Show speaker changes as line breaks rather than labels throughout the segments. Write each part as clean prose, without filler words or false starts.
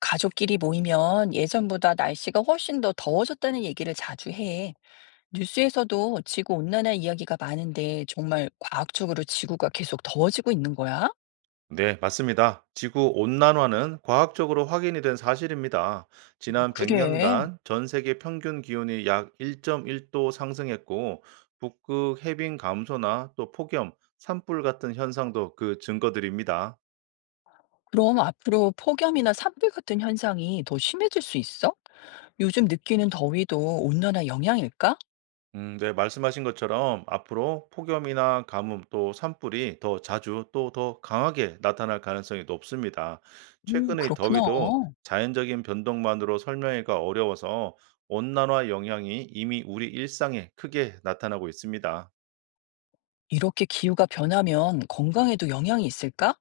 가족끼리 모이면 예전보다 날씨가 훨씬 더 더워졌다는 얘기를 자주 해. 뉴스에서도 지구 온난화 이야기가 많은데 정말 과학적으로 지구가 계속 더워지고 있는 거야?
네, 맞습니다. 지구 온난화는 과학적으로 확인이 된 사실입니다. 지난
그래.
100년간 전 세계 평균 기온이 약 1.1도 상승했고, 북극 해빙 감소나 또 폭염, 산불 같은 현상도 그 증거들입니다.
그럼 앞으로 폭염이나 산불 같은 현상이 더 심해질 수 있어? 요즘 느끼는 더위도 온난화 영향일까?
네, 말씀하신 것처럼 앞으로 폭염이나 가뭄 또 산불이 더 자주 또 더 강하게 나타날 가능성이 높습니다. 최근의
그렇구나.
더위도 자연적인 변동만으로 설명하기가 어려워서 온난화 영향이 이미 우리 일상에 크게 나타나고 있습니다.
이렇게 기후가 변하면 건강에도 영향이 있을까?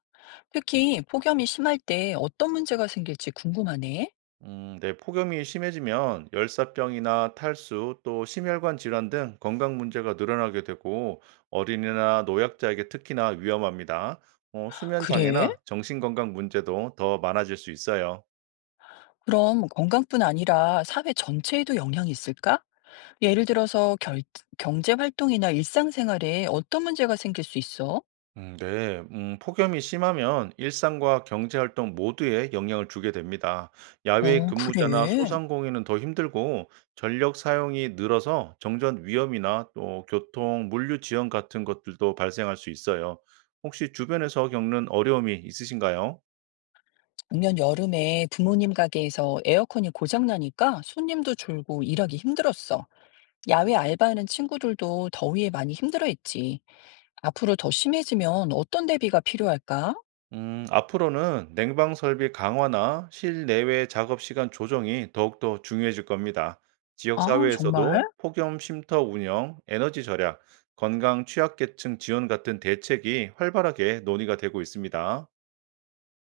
특히 폭염이 심할 때 어떤 문제가 생길지 궁금하네.
네, 폭염이 심해지면 열사병이나 탈수, 또 심혈관 질환 등 건강 문제가 늘어나게 되고 어린이나 노약자에게 특히나 위험합니다. 수면
그래?
장애나 정신 건강 문제도 더 많아질 수 있어요.
그럼 건강뿐 아니라 사회 전체에도 영향이 있을까? 예를 들어서 경제 활동이나 일상생활에 어떤 문제가 생길 수 있어?
네, 폭염이 심하면 일상과 경제활동 모두에 영향을 주게 됩니다. 야외
어,
근무자나
그래.
소상공인은 더 힘들고 전력 사용이 늘어서 정전 위험이나 또 교통, 물류 지연 같은 것들도 발생할 수 있어요. 혹시 주변에서 겪는 어려움이 있으신가요?
작년 여름에 부모님 가게에서 에어컨이 고장나니까 손님도 줄고 일하기 힘들었어. 야외 알바하는 친구들도 더위에 많이 힘들어했지. 앞으로 더 심해지면 어떤 대비가 필요할까?
앞으로는 냉방 설비 강화나 실내외 작업 시간 조정이 더욱더 중요해질 겁니다. 지역
아, 정말?
사회에서도 폭염 쉼터 운영, 에너지 절약, 건강 취약계층 지원 같은 대책이 활발하게 논의가 되고 있습니다.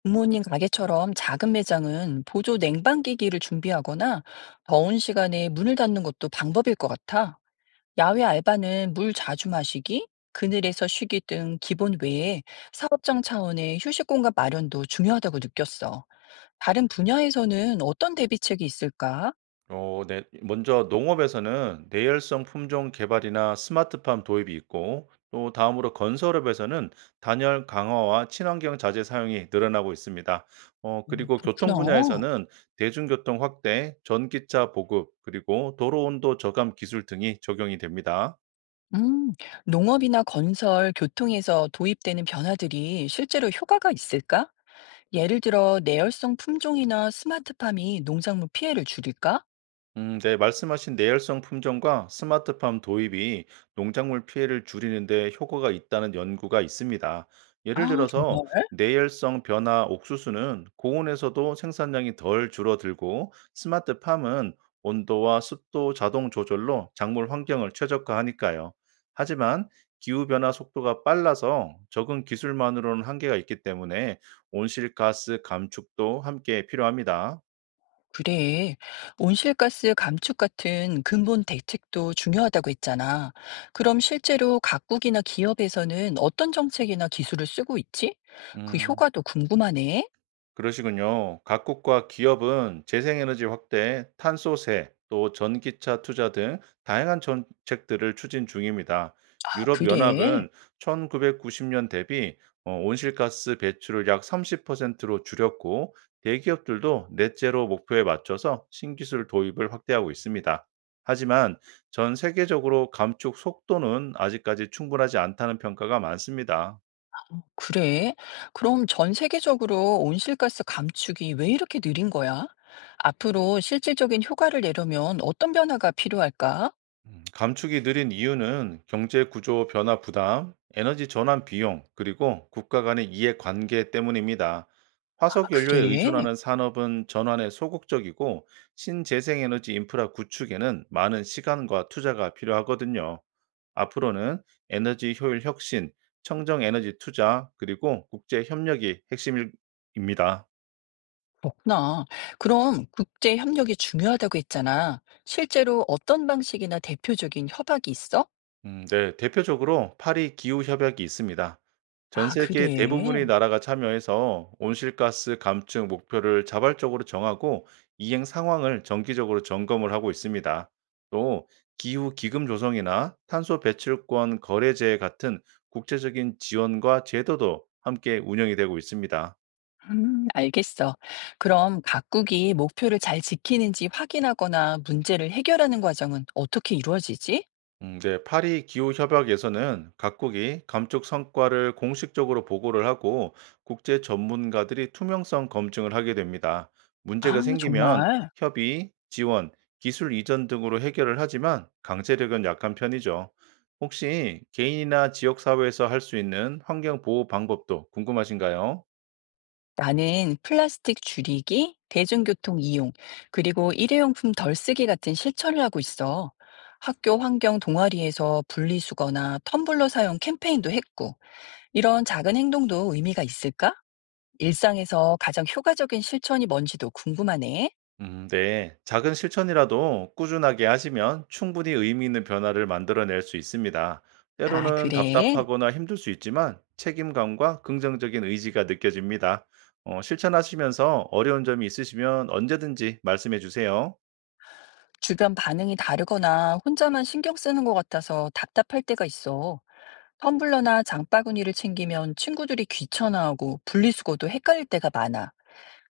부모님 가게처럼 작은 매장은 보조 냉방기기를 준비하거나 더운 시간에 문을 닫는 것도 방법일 것 같아. 야외 알바는 물 자주 마시기, 그늘에서 쉬기 등 기본 외에 사업장 차원의 휴식 공간 마련도 중요하다고 느꼈어. 다른 분야에서는 어떤 대비책이 있을까?
네. 먼저 농업에서는 내열성 품종 개발이나 스마트팜 도입이 있고, 또 다음으로 건설업에서는 단열 강화와 친환경 자재 사용이 늘어나고 있습니다. 그리고
그렇구나.
교통 분야에서는 대중교통 확대, 전기차 보급, 그리고 도로 온도 저감 기술 등이 적용이 됩니다.
음, 농업이나 건설, 교통에서 도입되는 변화들이 실제로 효과가 있을까? 예를 들어 내열성 품종이나 스마트팜이 농작물 피해를 줄일까?
네, 말씀하신 내열성 품종과 스마트팜 도입이 농작물 피해를 줄이는데 효과가 있다는 연구가 있습니다. 예를
아,
들어서
정말?
내열성 변화 옥수수는 고온에서도 생산량이 덜 줄어들고 스마트팜은 온도와 습도 자동 조절로 작물 환경을 최적화하니까요. 하지만 기후 변화 속도가 빨라서 적은 기술만으로는 한계가 있기 때문에 온실가스 감축도 함께 필요합니다.
그래. 온실가스 감축 같은 근본 대책도 중요하다고 했잖아. 그럼 실제로 각국이나 기업에서는 어떤 정책이나 기술을 쓰고 있지? 그
음.
효과도 궁금하네.
그러시군요. 각국과 기업은 재생에너지 확대, 탄소세, 또 전기차 투자 등 다양한 정책들을 추진 중입니다.
아, 그래.
유럽연합은 1990년 대비 온실가스 배출을 약 30%로 줄였고, 대기업들도 넷제로 목표에 맞춰서 신기술 도입을 확대하고 있습니다. 하지만 전 세계적으로 감축 속도는 아직까지 충분하지 않다는 평가가 많습니다.
그래. 그럼 전 세계적으로 온실가스 감축이 왜 이렇게 느린 거야? 앞으로 실질적인 효과를 내려면 어떤 변화가 필요할까?
감축이 느린 이유는 경제 구조 변화 부담, 에너지 전환 비용, 그리고 국가 간의 이해 관계 때문입니다.
아,
화석 연료에
그래.
의존하는 산업은 전환에 소극적이고 신재생 에너지 인프라 구축에는 많은 시간과 투자가 필요하거든요. 앞으로는 에너지 효율 혁신, 청정 에너지 투자, 그리고 국제 협력이 핵심입니다.
그렇구나. 그럼 국제 협력이 중요하다고 했잖아. 실제로 어떤 방식이나 대표적인 협약이 있어?
네. 대표적으로 파리 기후 협약이 있습니다. 전
아,
세계 대부분의
그래.
나라가 참여해서 온실가스 감축 목표를 자발적으로 정하고 이행 상황을 정기적으로 점검을 하고 있습니다. 또 기후 기금 조성이나 탄소 배출권 거래제 같은 국제적인 지원과 제도도 함께 운영이 되고 있습니다.
알겠어. 그럼 각국이 목표를 잘 지키는지 확인하거나 문제를 해결하는 과정은 어떻게 이루어지지?
네, 파리 기후 협약에서는 각국이 감축 성과를 공식적으로 보고를 하고 국제 전문가들이 투명성 검증을 하게 됩니다. 문제가
아,
생기면
정말.
협의, 지원, 기술 이전 등으로 해결을 하지만 강제력은 약한 편이죠. 혹시 개인이나 지역 사회에서 할 수 있는 환경 보호 방법도 궁금하신가요?
나는 플라스틱 줄이기, 대중교통 이용, 그리고 일회용품 덜 쓰기 같은 실천을 하고 있어. 학교 환경 동아리에서 분리수거나 텀블러 사용 캠페인도 했고. 이런 작은 행동도 의미가 있을까? 일상에서 가장 효과적인 실천이 뭔지도 궁금하네.
네. 작은 실천이라도 꾸준하게 하시면 충분히 의미 있는 변화를 만들어낼 수 있습니다.
아,
때로는
그래?
답답하거나 힘들 수 있지만 책임감과 긍정적인 의지가 느껴집니다. 실천하시면서 어려운 점이 있으시면 언제든지 말씀해 주세요.
주변 반응이 다르거나 혼자만 신경 쓰는 것 같아서 답답할 때가 있어. 텀블러나 장바구니를 챙기면 친구들이 귀찮아하고 분리수거도 헷갈릴 때가 많아.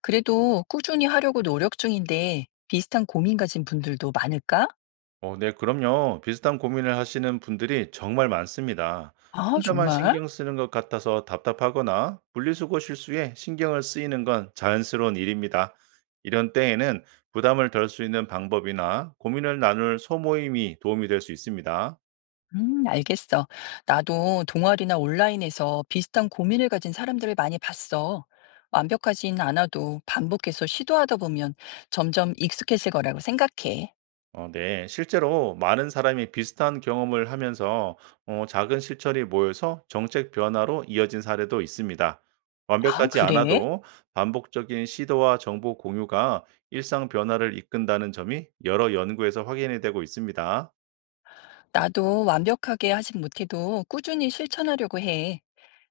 그래도 꾸준히 하려고 노력 중인데 비슷한 고민 가진 분들도 많을까?
네, 그럼요. 비슷한 고민을 하시는 분들이 정말 많습니다.
아,
혼자만
정말?
신경 쓰는 것 같아서 답답하거나 분리수거 실수에 신경을 쓰이는 건 자연스러운 일입니다. 이런 때에는 부담을 덜 수 있는 방법이나 고민을 나눌 소모임이 도움이 될 수 있습니다.
알겠어. 나도 동아리나 온라인에서 비슷한 고민을 가진 사람들을 많이 봤어. 완벽하진 않아도 반복해서 시도하다 보면 점점 익숙해질 거라고 생각해.
네. 실제로 많은 사람이 비슷한 경험을 하면서 작은 실천이 모여서 정책 변화로 이어진 사례도 있습니다.
아,
완벽하지
그래?
않아도 반복적인 시도와 정보 공유가 일상 변화를 이끈다는 점이 여러 연구에서 확인이 되고 있습니다.
나도 완벽하게 하진 못해도 꾸준히 실천하려고 해.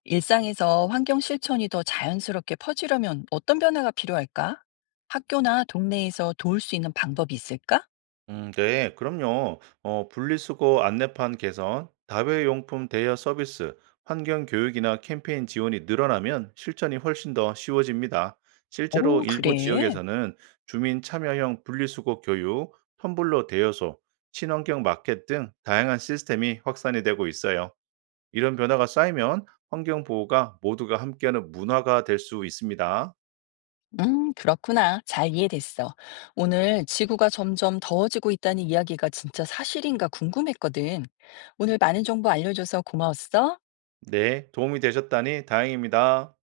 일상에서 환경 실천이 더 자연스럽게 퍼지려면 어떤 변화가 필요할까? 학교나 동네에서 도울 수 있는 방법이 있을까?
네, 그럼요. 분리수거 안내판 개선, 다회용품 대여 서비스, 환경 교육이나 캠페인 지원이 늘어나면 실천이 훨씬 더 쉬워집니다. 실제로
어,
일부
그래.
지역에서는 주민 참여형 분리수거 교육, 텀블러 대여소, 친환경 마켓 등 다양한 시스템이 확산이 되고 있어요. 이런 변화가 쌓이면 환경 보호가 모두가 함께하는 문화가 될 수 있습니다.
그렇구나. 잘 이해됐어. 오늘 지구가 점점 더워지고 있다는 이야기가 진짜 사실인가 궁금했거든. 오늘 많은 정보 알려줘서 고마웠어.
네, 도움이 되셨다니 다행입니다.